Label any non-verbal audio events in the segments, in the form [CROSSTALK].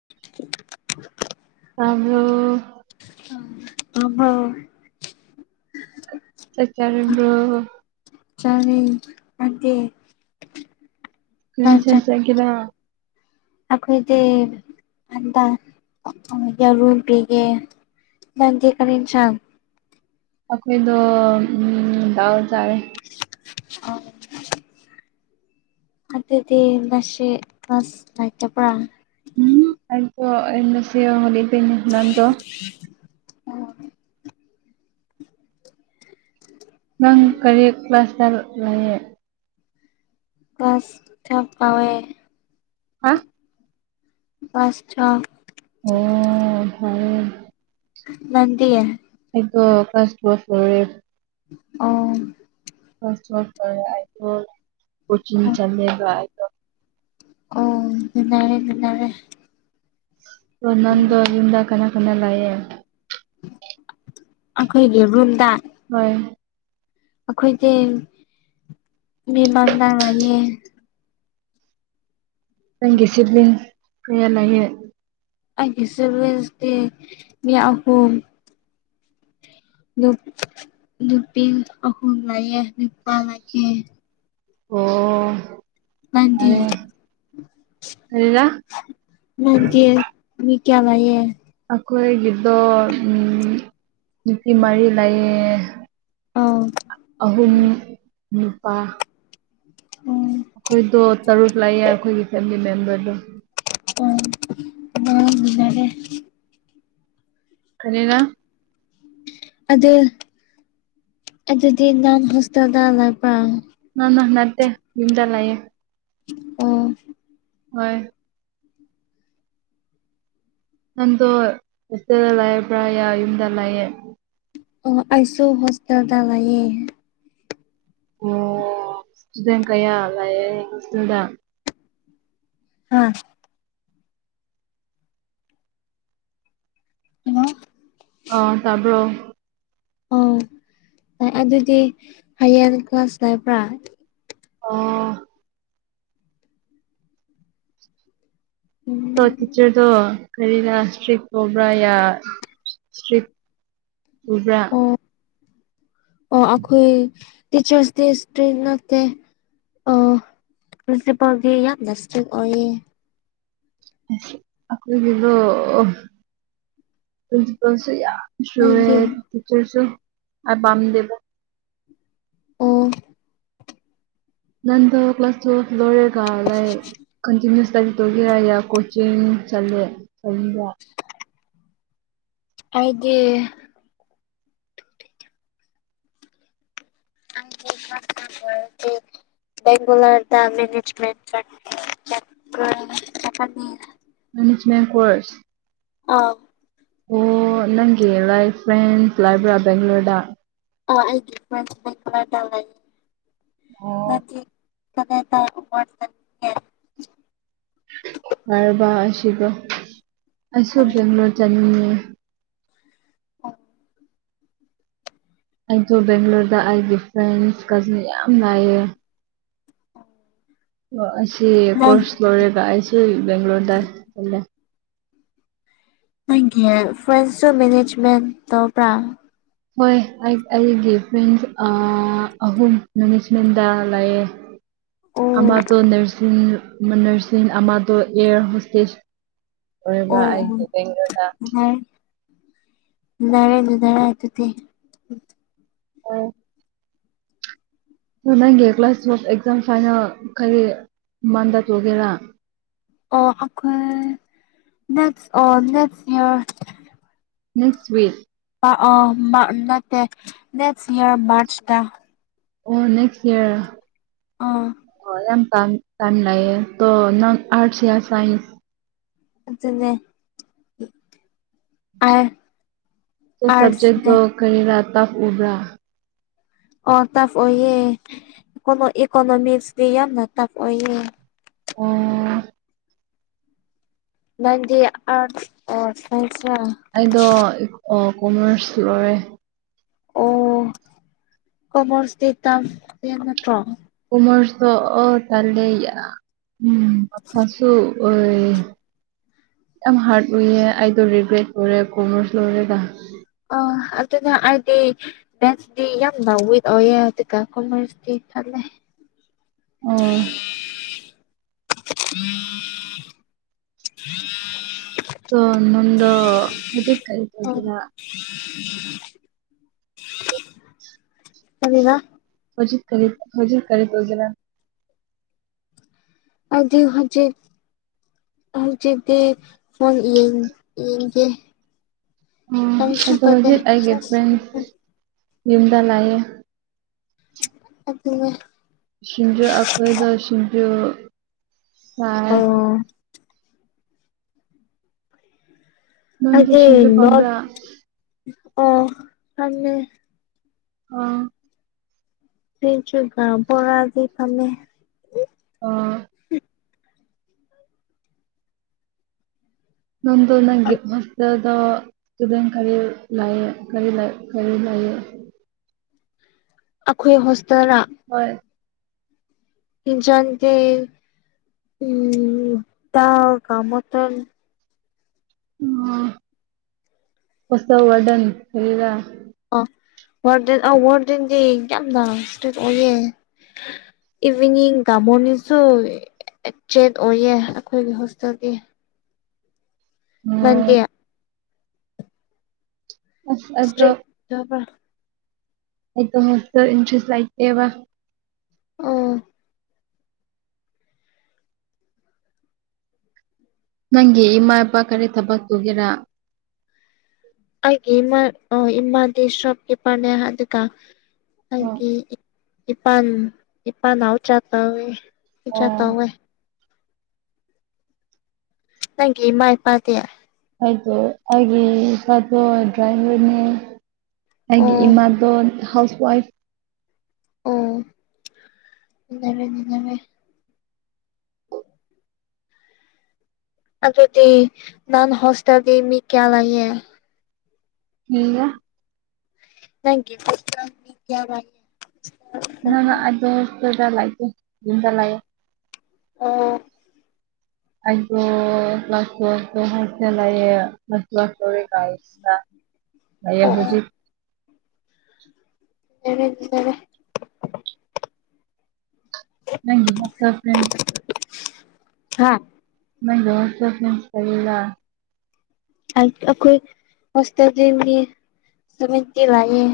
[INAUDIBLE] ꯑꯕ ꯑ ꯍꯣ ꯆꯆꯔ ꯆꯅꯤ ꯐꯗꯦ ꯅꯣꯏ ꯆꯦꯟ ꯆꯒꯗ ꯑꯩꯈꯣꯏꯗꯤ ꯍꯟꯗ ꯌꯥꯔꯨ ꯄꯤꯒꯦ ꯅꯗꯤꯦꯀꯅꯤ ꯆ ꯑꯩꯈꯣꯏꯗꯣ ꯗꯥꯎ ꯇꯥꯔꯦ ꯑ ꯑꯗꯗꯤ ꯃꯁꯦꯁ ꯂꯥꯏꯇ ꯄꯨꯔ ꯎꯝ ꯑꯣꯁꯤꯅꯤ ꯅꯗꯨ ꯑꯣ ꯅꯪ ꯀꯔꯤ ꯀ꯭ꯂꯥꯁꯇ ꯂꯌꯦ ꯁ ꯊꯞ ꯀꯋꯦ ꯍꯥ ꯑꯁꯆꯥ ꯑꯣ ꯐꯔꯦ ꯅꯗꯤꯌꯦ ꯑꯩꯣ ꯀꯥꯁ ꯐ꯭ꯂꯦ ꯑꯣ ꯐ ꯐ ꯀꯣꯆꯤꯡ ꯆꯃꯦꯒ ꯑꯣꯗꯔꯦ ꯑꯗꯨꯗꯔꯦ ꯑꯣ ꯅꯟꯗꯣ ꯌꯨꯝꯗ ꯀꯅꯥ ꯀꯅꯥ ꯂꯥꯛꯑꯦ ꯑꯩꯈꯣꯏꯒꯤ ꯔꯨꯜꯗ ꯍꯣꯏ ꯑꯩꯈꯣꯏꯁ ꯃꯤꯃꯥꯡ ꯉꯌꯦ ꯅꯪꯒꯦꯁꯤꯗꯤ ꯀꯌꯥ ꯂꯩꯏ ꯁ ꯃꯌꯥꯝ ꯈꯨꯨ ꯅꯨꯄꯤ ꯑꯍꯨꯝ ꯂꯥꯛꯑꯦ ꯅꯨꯄꯥ ꯂꯥꯛꯑꯦ ꯑꯣ ꯃ ꯐꯔꯦ ꯀꯔꯤꯔꯥ ꯃꯪꯒꯤ ꯃꯤ ꯀꯌꯥ ꯥꯏꯌꯦ ꯑꯩꯈꯣꯏꯒꯤꯗꯣ ꯅꯨꯅꯨꯡꯄꯤ ꯃꯔꯤ ꯂꯩꯥꯏꯌꯦ ꯑ ꯑꯍꯨꯝ ꯅꯨꯄꯥ ꯎꯝ ꯑꯩꯈꯣꯏꯗꯣ ꯇꯔꯨꯛ ꯂꯥꯛꯑꯦ ꯑꯩꯈꯣꯏꯒꯤ ꯐꯦꯃꯤꯂꯤ ꯃꯦꯝꯕꯔꯗꯣ ꯎꯝ ꯑ ꯖꯔꯦ ꯈꯅꯤꯅ ꯑꯗ ꯑꯗꯨꯗꯤ ꯅꯥꯟ ꯍꯣꯁꯇꯦꯜꯗꯂꯕ ꯅꯅ ꯅꯠꯇꯦ ꯝꯗꯂꯌꯦꯦ ꯑ ꯍꯣꯏ ꯅꯪꯗꯣ ꯍꯣꯁꯇꯦꯜꯗ ꯂꯩꯕꯔ ꯌꯥ ꯌꯨꯝꯗ ꯂꯩꯑꯦ ꯑꯣ ꯑꯩꯁꯨ ꯍꯣꯁꯇꯦꯜꯗ ꯂꯩꯌꯦ ꯑꯣ ꯍꯣꯁꯇꯦꯜ ꯀꯌꯥ ꯂꯥꯏ ꯍꯣꯁꯇꯦꯜꯗ ꯍꯥ ꯍꯂꯣ ꯑ ꯇꯥꯕ꯭ꯔꯣ ꯑꯧ ꯑꯦ ꯑꯗꯨꯗꯤ ꯍꯌꯦꯡ ꯀ꯭ꯂꯥꯁ ꯂꯩꯕ꯭ꯔꯥ ꯑꯣ ꯇꯣ ꯇꯤꯆꯔꯗꯣ ꯀꯔꯤꯔ ꯏꯁꯇ꯭ꯔꯤꯛ ꯑꯣꯏꯕ꯭ꯔꯥ ꯌꯥ ꯏꯁꯇꯔꯤꯛ ꯄꯨꯕ꯭ꯔꯥ ꯑꯣ ꯑꯣ ꯑꯩꯈꯣꯏ ꯇꯤꯆꯔꯁ ꯗꯦ ꯏꯁꯇꯔꯤꯛ ꯅꯠꯇꯦ ꯑꯣ ꯄꯔꯤꯁꯤꯄꯜꯒꯤ ꯌꯥꯝꯅ ꯏꯁꯇ꯭ꯔꯤꯛ ꯑꯣꯏꯌꯦ ꯑꯩꯈꯣꯏꯒꯤꯗꯣ ꯄ꯭ꯔꯤꯟꯁꯤꯄꯜꯁꯨ ꯌꯥꯝ ꯁꯨꯔꯦ ꯅꯪꯗꯤ ꯇꯤꯆꯔꯁꯨ ꯑꯥꯏꯄꯝꯗꯦꯕ ꯑꯣ ꯅꯪꯗꯣ ꯀ꯭ꯂꯥꯁ ꯇ꯭ꯋꯦꯜꯞ ꯂꯣꯔꯒ ꯂꯩ ꯀꯟꯇꯤꯟꯅꯨꯁ ꯑꯗꯨꯒꯤꯔ ꯌꯥ ꯀꯣꯆꯤꯡ ꯆꯠꯂꯦ [UNINTELLIGIBLE] ꯑꯩꯗꯤ [INAUDIBLE] ꯕꯦꯡꯒꯂꯣꯔꯗ ꯃꯦꯅꯦꯖꯃꯦꯟ ꯆꯠ [UNINTELLIGIBLE] ꯃꯦꯅꯦꯖꯃꯦꯟ ꯀꯣꯔꯁ ꯑꯥꯎ ꯑꯣ ꯅꯪꯒꯤ ꯂꯥꯏꯛ ꯐ꯭ꯔꯦꯟ ꯂꯥꯏꯕ꯭ꯔꯥ ꯕꯦꯡ꯭ꯂꯣꯔꯗ ꯑ ꯑꯩꯗꯤꯂ ꯇ ꯃꯥ ꯑꯣ [UNINTELLIGIBLE] ꯗ ꯋꯥ [UNINTELLIGIBLE] ꯀꯔꯕꯥ ꯑꯁꯤꯒ ꯑꯩꯁꯨ ꯕꯦꯡꯒꯂꯣꯔ ꯆꯠꯅꯤꯡꯉꯦ ꯑꯣ ꯑꯩꯖꯨ ꯕꯦꯡꯒꯂꯣꯔꯗ ꯑꯩꯒꯤ ꯐ꯭ꯔꯦꯟꯁ ꯀꯖꯟ ꯌꯥꯝ ꯂꯥꯏꯑꯦ ꯑꯣ ꯑꯁꯤ ꯅꯪ ꯀꯣꯔꯁ ꯂꯣꯏꯔꯒ ꯑꯩꯁꯨ ꯕꯦꯡꯒ꯭ꯂꯣꯔꯗ ꯆꯂꯦ ꯅꯪꯒꯤ ꯐ꯭ꯔꯦꯟꯁꯨ ꯃꯦꯅꯦꯖꯃꯦꯟ ꯇꯧꯕ꯭ꯔꯥ ꯍꯣꯏ ꯑꯩ ꯑꯩꯒꯤ ꯐ꯭ꯔꯦꯟꯁ ꯑ ꯑꯍꯨꯝ ꯃꯦꯅꯦꯖꯃꯦꯟꯗ ꯂꯩꯑꯦ ꯑꯣ ꯑꯃꯗꯣ ꯅꯔꯁꯤꯡ ꯃ ꯅꯔꯁꯤꯡ ꯑꯃ ꯇꯣ ꯑꯦꯌꯥꯔ ꯍꯣꯁꯇꯦꯖ ꯑꯣꯏꯔꯕ ꯑꯣ ꯑꯩꯒꯤ ꯕꯦꯡꯒꯔꯣꯗ [UNINTELLIGIBLE] ꯑꯣ ꯅꯪꯒꯤ ꯀ꯭ꯂꯥꯁ ꯇꯨꯋꯦꯞ ꯑꯦꯛꯖꯥꯝ ꯐꯥꯏꯅꯦꯜ ꯀꯔꯤ ꯃꯟꯗ ꯇꯧꯒꯦꯔꯥ ꯑꯣ ꯑꯩꯈꯣꯏ ꯅꯦꯛꯁ ꯑꯣ ꯅꯦꯛꯁ ꯏꯔ ꯅꯤꯁꯋꯤꯛ ꯄ ꯑꯣ ꯃꯔ꯭ꯛ ꯅꯠꯇꯦ ꯅꯦꯛꯁ ꯏꯌꯥꯔ ꯃꯥꯔꯆꯇ ꯑꯣ ꯅꯦꯛꯁ ꯏꯌꯔ ꯑꯥ ꯍꯣ ꯌꯥꯝ ꯇꯪ ꯇꯟ ꯂꯩꯑꯦ ꯇꯣ ꯅꯪ ꯑꯥꯔꯠꯁ ꯌꯥ ꯁꯥꯏꯟꯁ ꯑꯗꯨꯅꯦ ꯑꯥꯔ ꯗꯣ ꯁꯕꯖꯦꯛ ꯑꯥꯔꯠꯁꯅꯦ ꯇꯣ ꯀꯔꯤꯔ ꯇꯚ ꯎꯕꯔꯥ ꯑꯣ ꯇꯐ ꯑꯣꯏꯌꯦ ꯀꯩꯅꯣ ꯏꯀꯣꯅꯣꯃꯤꯛꯁꯇꯤ ꯌꯥꯝꯅ ꯇꯐ ꯑꯣꯏꯌꯦ ꯑꯣ ꯅꯪꯗꯤ ꯑꯥꯔꯠꯁ ꯑꯣꯔ ꯁꯥꯏꯟꯁꯔ ꯑꯩꯗꯣ ꯏ ꯑ ꯀꯣꯃꯔꯁ ꯂꯧꯔꯦ ꯑꯣ ꯀꯃꯔꯁꯇꯤ ꯇꯚ ꯃꯦꯠ ꯅꯠꯇ꯭ꯔꯣ ꯀꯨꯝꯃꯔꯁꯣ ꯇꯣ ꯑꯣ ꯇꯜꯂꯦ ꯎꯝ ꯑꯪꯀꯁꯨ ꯑꯣꯏ ꯌꯥꯝ ꯍꯥꯔꯠ ꯎꯏꯌꯦ ꯑꯩꯗꯣ ꯔꯤꯒ꯭ꯔꯦꯠ ꯂꯣꯏꯔꯦ ꯀꯣꯝꯔꯁ ꯂꯣꯏꯔꯒ ꯑ ꯑꯗꯨꯅ ꯑꯩꯗꯤ ꯃꯦꯁꯇꯗꯤ ꯌꯥꯝ ꯋꯤꯎ ꯑꯣꯢꯌꯦ ꯑꯗꯨꯒ ꯀꯣꯃꯔꯁꯇ ꯇꯠꯂꯦ ꯑꯣ ꯎꯝ [INAUDIBLE] ꯑꯗꯣ ꯅꯪꯗꯣ ꯍꯧꯖꯤꯛ ꯀꯔꯤ ꯇꯧꯀꯤꯔ [UNINTELLIGIBLE] ꯀꯔꯤꯕ ꯍꯖꯤꯛ ꯀꯔꯤ ꯍꯧꯖꯤꯛ ꯀꯔꯤ ꯇꯧꯒꯦꯔ ꯍꯧꯖꯤꯛ ꯍꯧꯖꯤꯛ ꯍꯧꯖꯤꯛꯇꯤ ꯐꯣꯟ ꯌꯦꯡ ꯌꯦꯡꯒꯦ ꯎ ꯀꯔꯤꯁꯨ ꯑꯗꯣ ꯇꯧꯗꯦ ꯍꯧꯖꯤꯛ ꯑꯩꯒꯤ ꯐ꯭ꯔꯦꯟ ꯁꯦꯁ ꯌꯨꯝꯗ ꯂꯩꯑꯦ ꯑꯗꯨꯅꯦ ꯁꯤꯁꯤꯡꯖꯣ ꯑꯩꯈꯣꯏꯗ ꯁꯤꯁꯤꯡꯖꯨ ꯆꯥꯢ ꯑꯣ ꯅꯪꯗꯤ ꯑꯩꯗꯤ ꯁꯤꯡꯖꯨ ꯅꯣꯠ ꯄꯥꯝꯕ꯭ꯔꯥ ꯑꯣ ꯈꯪꯗꯦ ꯑꯣ ꯁꯤꯡꯖꯨꯒ ꯕꯣꯔꯒꯤ ꯐꯝꯃꯦ ꯑꯣ ꯑꯗꯣ ꯅꯪꯒꯤ ꯃꯥꯁꯇ꯭ꯔꯗꯣ ꯑꯗꯨꯗꯪ ꯀꯔꯤ ꯂꯌꯦ ꯀꯔꯤ ꯀꯔꯤ ꯂꯌꯦ [INAUDIBLE] ꯑꯩꯈꯣꯏ ꯍꯣꯁꯇꯦꯜꯔ ꯍꯣꯏ ꯏꯁꯥꯟꯗꯤ ꯎꯝ ꯗꯥꯜꯒ ꯃꯇꯥꯜꯒ ꯑꯥ ꯍꯣꯁꯇꯦꯟ ꯋꯥꯗꯟ ꯂꯩꯕꯔꯥ ꯑꯣ ꯋꯥꯔꯗꯦꯟ ꯑ ꯋꯥꯔꯗꯦꯟꯗꯤ ꯌꯥꯝꯅ ꯏꯁꯇ꯭ꯔꯤꯠ ꯑꯣꯏꯌꯦ ꯏꯚꯅꯤꯡꯒ ꯃꯣꯔꯅꯤꯡꯁꯨ ꯆꯦꯟ ꯑꯣꯏꯌꯦ ꯑꯩꯈꯣꯏꯒꯤ ꯍꯣꯁꯇꯦꯜꯗꯤ ꯅꯪꯗꯤ ꯑꯣ ꯑꯁ ꯑꯩꯗꯣ ꯌꯥꯕꯔ [INAUDIBLE] ꯑꯣ ꯃ ꯏꯟꯆꯁ ꯂꯥꯏꯇꯦ ꯋꯥ [INAUDIBLE] ꯑꯣ ꯅꯪꯒꯤ ꯏꯃꯥ ꯢꯄꯥ ꯀꯔꯤ ꯊꯕꯥꯛ ꯇꯧꯒꯦꯔꯥ ꯑꯩꯒꯤ ꯏꯃꯥ ꯑꯣ ꯏꯃꯥꯗꯤ ꯁꯣꯞꯀꯤꯞꯄꯔꯅꯦ ꯑꯗꯨꯒ ꯑꯣ ꯑꯩꯒꯤ ꯏꯄꯥ ꯏꯄꯥꯎ ꯆꯥꯇꯥꯦ [INAUDIBLE] ꯆꯥꯇꯦ ꯑꯣ ꯅꯪꯒꯤ ꯢꯃꯥ ꯢꯄꯥꯗꯤ ꯍꯥꯏꯣ ꯍꯥꯏ ꯐꯠꯇꯣ ꯗ꯭ꯔꯥꯏꯔꯅꯦ [INAUDIBLE] ꯑꯩꯒꯤ ꯏꯃꯥꯗꯣ ꯍꯥꯎꯁ ꯋꯥꯏꯐ ꯑꯣꯔꯦꯟꯅꯔꯦ [INAUDIBLE] ꯑꯗꯨꯗꯤ ꯅꯣꯢ ꯍꯣꯁꯇꯦꯜꯗꯤ ꯃꯤ ꯀꯌꯥ ꯂꯩꯥꯛꯌꯦ ꯃꯤ ꯃꯌꯥꯝ ꯅꯪ ꯄꯨ ꯀꯌꯥ [INAUDIBLE] ꯅꯪ ꯑꯗꯗ ꯂꯥꯏꯀꯦ ꯑꯗꯨꯝꯗ ꯂꯑꯦ [INAUDIBLE] ꯑꯣ ꯑꯣ ꯀ꯭ꯂ꯭ꯂ ꯍꯣꯜꯁꯦꯂꯦꯁ ꯀ꯭ꯂ꯭ꯂꯥꯁ ꯇꯧ [INAUDIBLE] ꯑꯣ ꯌꯦꯕꯨꯗꯤ [INAUDIBLE] ꯂꯩꯗꯔꯦ [INAUDIBLE] ꯅꯪꯅ [INAUDIBLE] ꯍꯥꯥ [UNINTELLIGIBLE] ꯑꯩ ꯑꯩꯈꯣꯏ ꯍꯣꯁꯇꯦꯜꯗꯤ ꯃꯤ ꯁꯃꯤꯛꯇꯤ ꯂꯑꯦ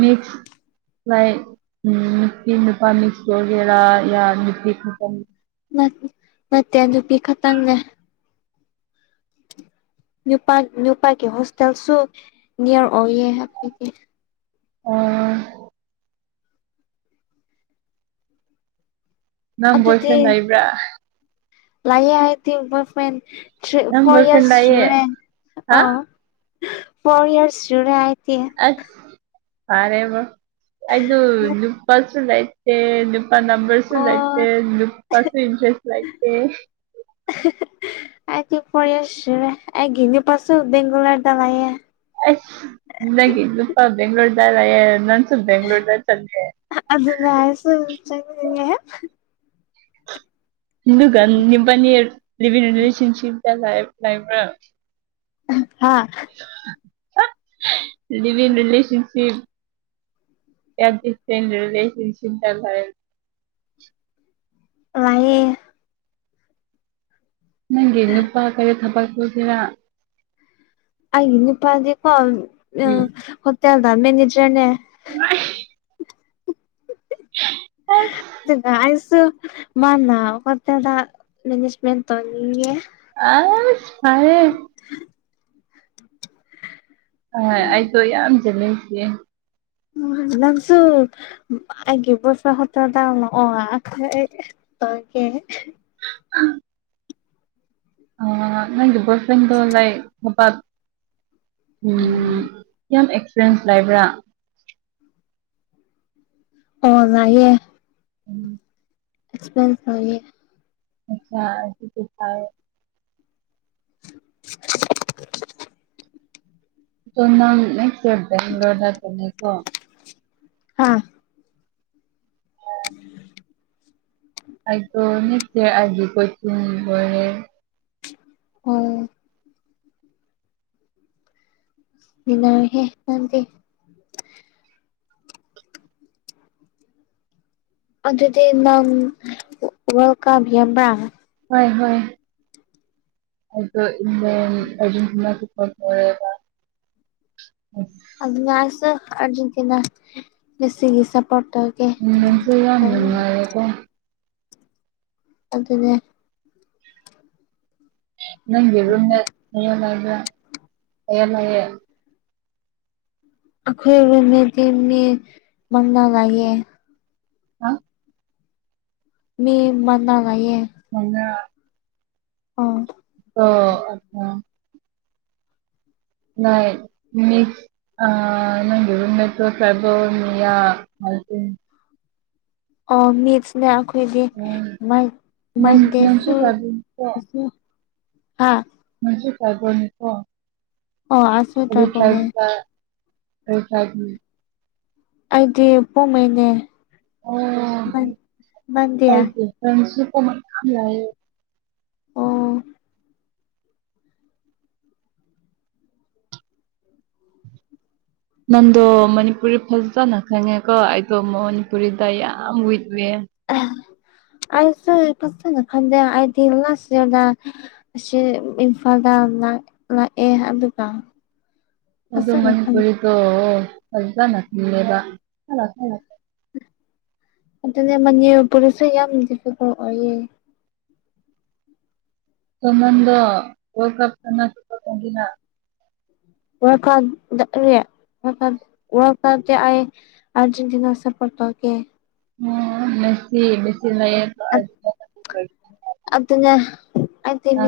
ꯃꯦꯛꯁ [UNINTELLIGIBLE] ꯅꯠ ꯅꯠꯇꯦ ꯅꯨꯄꯤ ꯈꯛꯇꯪꯅꯦ ꯅꯨꯄꯥ ꯅꯨꯄꯥꯒꯤ ꯍꯣꯁꯇꯦꯜꯁꯨ ꯅꯤꯌꯔ ꯑꯣꯏꯌꯦ [UNINTELLIGIBLE] ꯑꯣ ꯅꯪ ꯕꯣꯏ ꯑꯗꯨꯗꯤ ꯐ꯭ꯔꯦꯟ ꯂꯩꯕ꯭ꯔꯥ ꯂꯏ ꯍꯥꯏ ꯇ [UNINTELLIGIBLE] ꯊ꯭ꯔꯤ ꯅꯪ ꯐꯣꯔ ꯕꯣꯏ ꯐ꯭ꯔꯦꯟ ꯏꯔꯁ ꯂꯩꯌꯦ ꯁꯨꯔꯦ ꯍꯥ ꯑ ꯐꯣꯔ ꯏꯌꯥꯔꯁ ꯁꯨꯔꯦ ꯑꯩꯗꯤ ꯑꯁ ꯐꯔꯦꯕ ꯑꯩꯗꯨ ꯅꯨꯄꯥꯁꯨ ꯂꯩ ꯇꯦ ꯅꯨꯄꯥ ꯅꯝꯕꯝꯕꯔ ꯁꯨ ꯂꯥꯏꯇꯦ ꯑꯣ ꯅꯨꯄꯥꯁꯨ ꯏꯟꯇꯔꯦꯁ ꯂꯥꯏꯇꯦ [UNINTELLIGIBLE] ꯑꯗꯤ ꯐꯣꯔ ꯌꯔ ꯁꯨꯔꯦ ꯑꯩꯒꯤ ꯅꯨꯄꯥꯁꯨ ꯕꯦꯒꯂꯣꯔꯦ ꯑꯁ ꯅꯒꯤ ꯅꯨꯄꯥ ꯕꯦꯡꯒꯂꯣꯔꯦꯗ ꯂꯩꯌꯦ ꯅꯪꯁꯨ ꯕꯦꯡꯒꯂꯣꯔꯦꯗ [UNINTELLIGIBLE] ꯑꯗꯨꯅꯤ [UNINTELLIGIBLE] ꯑꯗꯨꯒꯥ ꯅꯤꯕꯅꯤ ꯂꯤꯚꯤꯡ ꯔꯤꯁꯟꯁꯤꯟꯇ ꯂꯩ ꯂꯥꯏꯕ꯭ꯔꯥ [UNINTELLIGIBLE] ꯍꯥꯥ ꯂꯤꯕꯤꯡ ꯔꯤꯂꯦꯁꯟꯁꯤꯞ [UNINTELLIGIBLE] ꯂꯥꯏꯌꯦ ꯅꯪꯒꯤ ꯅꯨꯄꯥ ꯀꯔꯤ ꯊꯕꯛ [UNINTELLIGIBLE] ꯑꯩ ꯅꯨꯄꯥꯗꯤꯀꯣ ꯎ ꯎꯝ ꯍꯣꯇꯦꯜꯗ ꯃꯦꯅꯦꯖꯔꯅꯦ [UNINTELLIGIBLE] [UNINTELLIGIBLE] [UNINTELLIGIBLE] ꯑꯩꯁꯨ ꯃꯥꯅꯥ ꯍꯣꯇꯦꯜꯗ ꯃꯦꯖꯃꯦꯟ ꯇꯧꯅꯤꯟꯉꯦ ꯑꯁ ꯐꯔꯦ ꯑ ꯑꯩꯁꯨ ꯌꯥꯝ [UNINTELLIGIBLE] ꯎ ꯅꯪꯁꯨ ꯃꯥꯒꯤ [UNINTELLIGIBLE] ꯇꯒꯦ [UNINTELLIGIBLE] ꯑ ꯅꯪꯒꯤ ꯕꯣꯌꯗꯔ꯭ꯤꯑꯦꯟꯗ ꯂꯩꯥꯏ [UNINTELLIGIBLE] ꯎꯝ ꯌꯥꯝ ꯑꯦꯛꯁꯄꯔꯌꯦꯟꯁ ꯂꯩꯕ꯭ꯔꯥ [INAUDIBLE] ꯑꯣ ꯅꯥꯏꯌꯦ [INAUDIBLE] [UNINTELLIGIBLE] [UNINTELLIGIBLE] [UNINTELLIGIBLE] ꯗꯣ ꯅꯪ [UNINTELLIGIBLE] ꯍꯥꯥ [UNINTELLIGIBLE] ꯑꯩꯗꯣ ꯅꯠꯇ ꯍꯥꯏꯒꯤ ꯀꯣꯏꯆꯤꯡꯔꯦ ꯑꯣ ꯅꯔ ꯍꯦ ꯅꯗꯤ ꯑꯗꯨꯗꯤ ꯅꯪ ꯋꯥꯔꯜ ꯀꯞ ꯌꯥꯝꯕ꯭ꯔꯥ ꯍꯣꯏ ꯍꯣꯏ ꯑꯗꯨ ꯑꯤꯡꯂꯥꯟ ꯑꯗꯣ ꯑꯔꯒꯦꯟꯇꯤꯟ [INAUDIBLE] ꯑꯗꯨꯅ ꯍꯥꯢꯁꯦ ꯑꯔꯖꯦꯟꯇꯤꯅꯥ ꯃꯦꯁꯤ ꯑꯦꯟ ꯕ ꯁꯄꯣꯔꯠ [UNINTELLIGIBLE] ꯌꯥꯝ ꯅꯨꯟꯉꯥꯔꯦ ꯑꯗꯨꯦ ꯅꯪ ꯌꯦꯔꯨꯅ ꯍ ꯂꯩꯥꯏꯕ ꯂꯌꯥ ꯂꯌꯦ ꯑꯩꯈꯣꯏꯅꯦꯗꯤ ꯃꯤ ꯃꯪꯅꯥ ꯂꯥꯛꯌꯦ ꯑ ꯃꯤ ꯃꯟꯅ ꯉꯏꯌꯦ ꯃꯅ ꯑ ꯑꯣ ꯑ ꯅ ꯃꯤ ꯑ ꯅꯪ ꯌꯃꯦꯠꯇꯣ ꯁꯕ ꯃꯤꯌꯥ ꯑꯣ ꯃꯤ ꯑꯩꯈꯣꯏꯗꯤ ꯎꯝ ꯅꯪ ꯃꯥꯏꯇꯩꯦ ꯅꯪꯁꯨ ꯇ꯭ꯔꯥꯏꯕꯦꯜꯅꯤꯀꯣ ꯍꯥꯥ ꯃꯁꯤ ꯇꯥꯏꯕꯣꯟꯅꯤꯀꯣ ꯑꯣ ꯑꯁꯨ ꯑꯗꯨ ꯇ꯭ꯔꯥꯏꯕꯦꯜꯅꯦ ꯇꯥꯏꯕ ꯑꯩ ꯐꯥꯏ ꯑꯩꯗꯤ ꯄꯣꯉꯩꯅꯦ ꯃꯟꯗꯦ ꯐ꯭ꯔꯦꯟꯁꯤꯞ ꯀ ꯃ ꯈꯂꯑ ꯑꯣ [UNINTELLIGIBLE] [UNINTELLIGIBLE] ꯅꯪꯗꯣ ꯃꯅꯤꯄꯨꯔꯤ ꯐꯖꯅ ꯈꯪꯉꯦꯀꯣ ꯑꯩꯗꯣ ꯃꯅꯤꯄꯨꯔꯤꯗ ꯌꯥꯝ ꯋꯤꯛꯋꯦ ꯑꯁꯨ ꯀꯁꯅ ꯈꯗꯦ ꯑꯗꯤ ꯂ ꯁꯤꯗ ꯑꯁꯤ ꯏꯝꯐꯥꯜꯗ ꯂꯥꯛꯑꯦ ꯑꯗꯨꯒ ꯑꯗꯨ ꯑꯗꯨ ꯐꯖꯅ ꯃꯅꯤ ꯈꯟ ꯄꯨꯔꯤꯗꯣ ꯐꯖ ꯅꯄꯤꯂꯦꯕꯂ ꯑꯗꯨꯅꯦ ꯃꯅꯤ ꯄꯨꯂꯤꯁꯁꯨꯦ ꯌꯥꯝ ꯗꯤꯐꯤꯀꯜ ꯑꯣꯏꯌꯦ ꯁꯃꯟꯗ ꯀ ꯁꯄꯅ ꯋꯥꯔ ꯀꯥ ꯋꯥꯔ ꯀꯗ ꯑꯩꯥꯏ ꯑꯔꯖꯦꯟꯇꯤꯅꯥ ꯁꯔꯄꯔꯇꯧꯦ ꯑꯣ ꯃꯦꯁꯤ ꯦꯁꯤ ꯂꯦ ꯑꯗꯨꯅ ꯑ ꯏꯅꯤ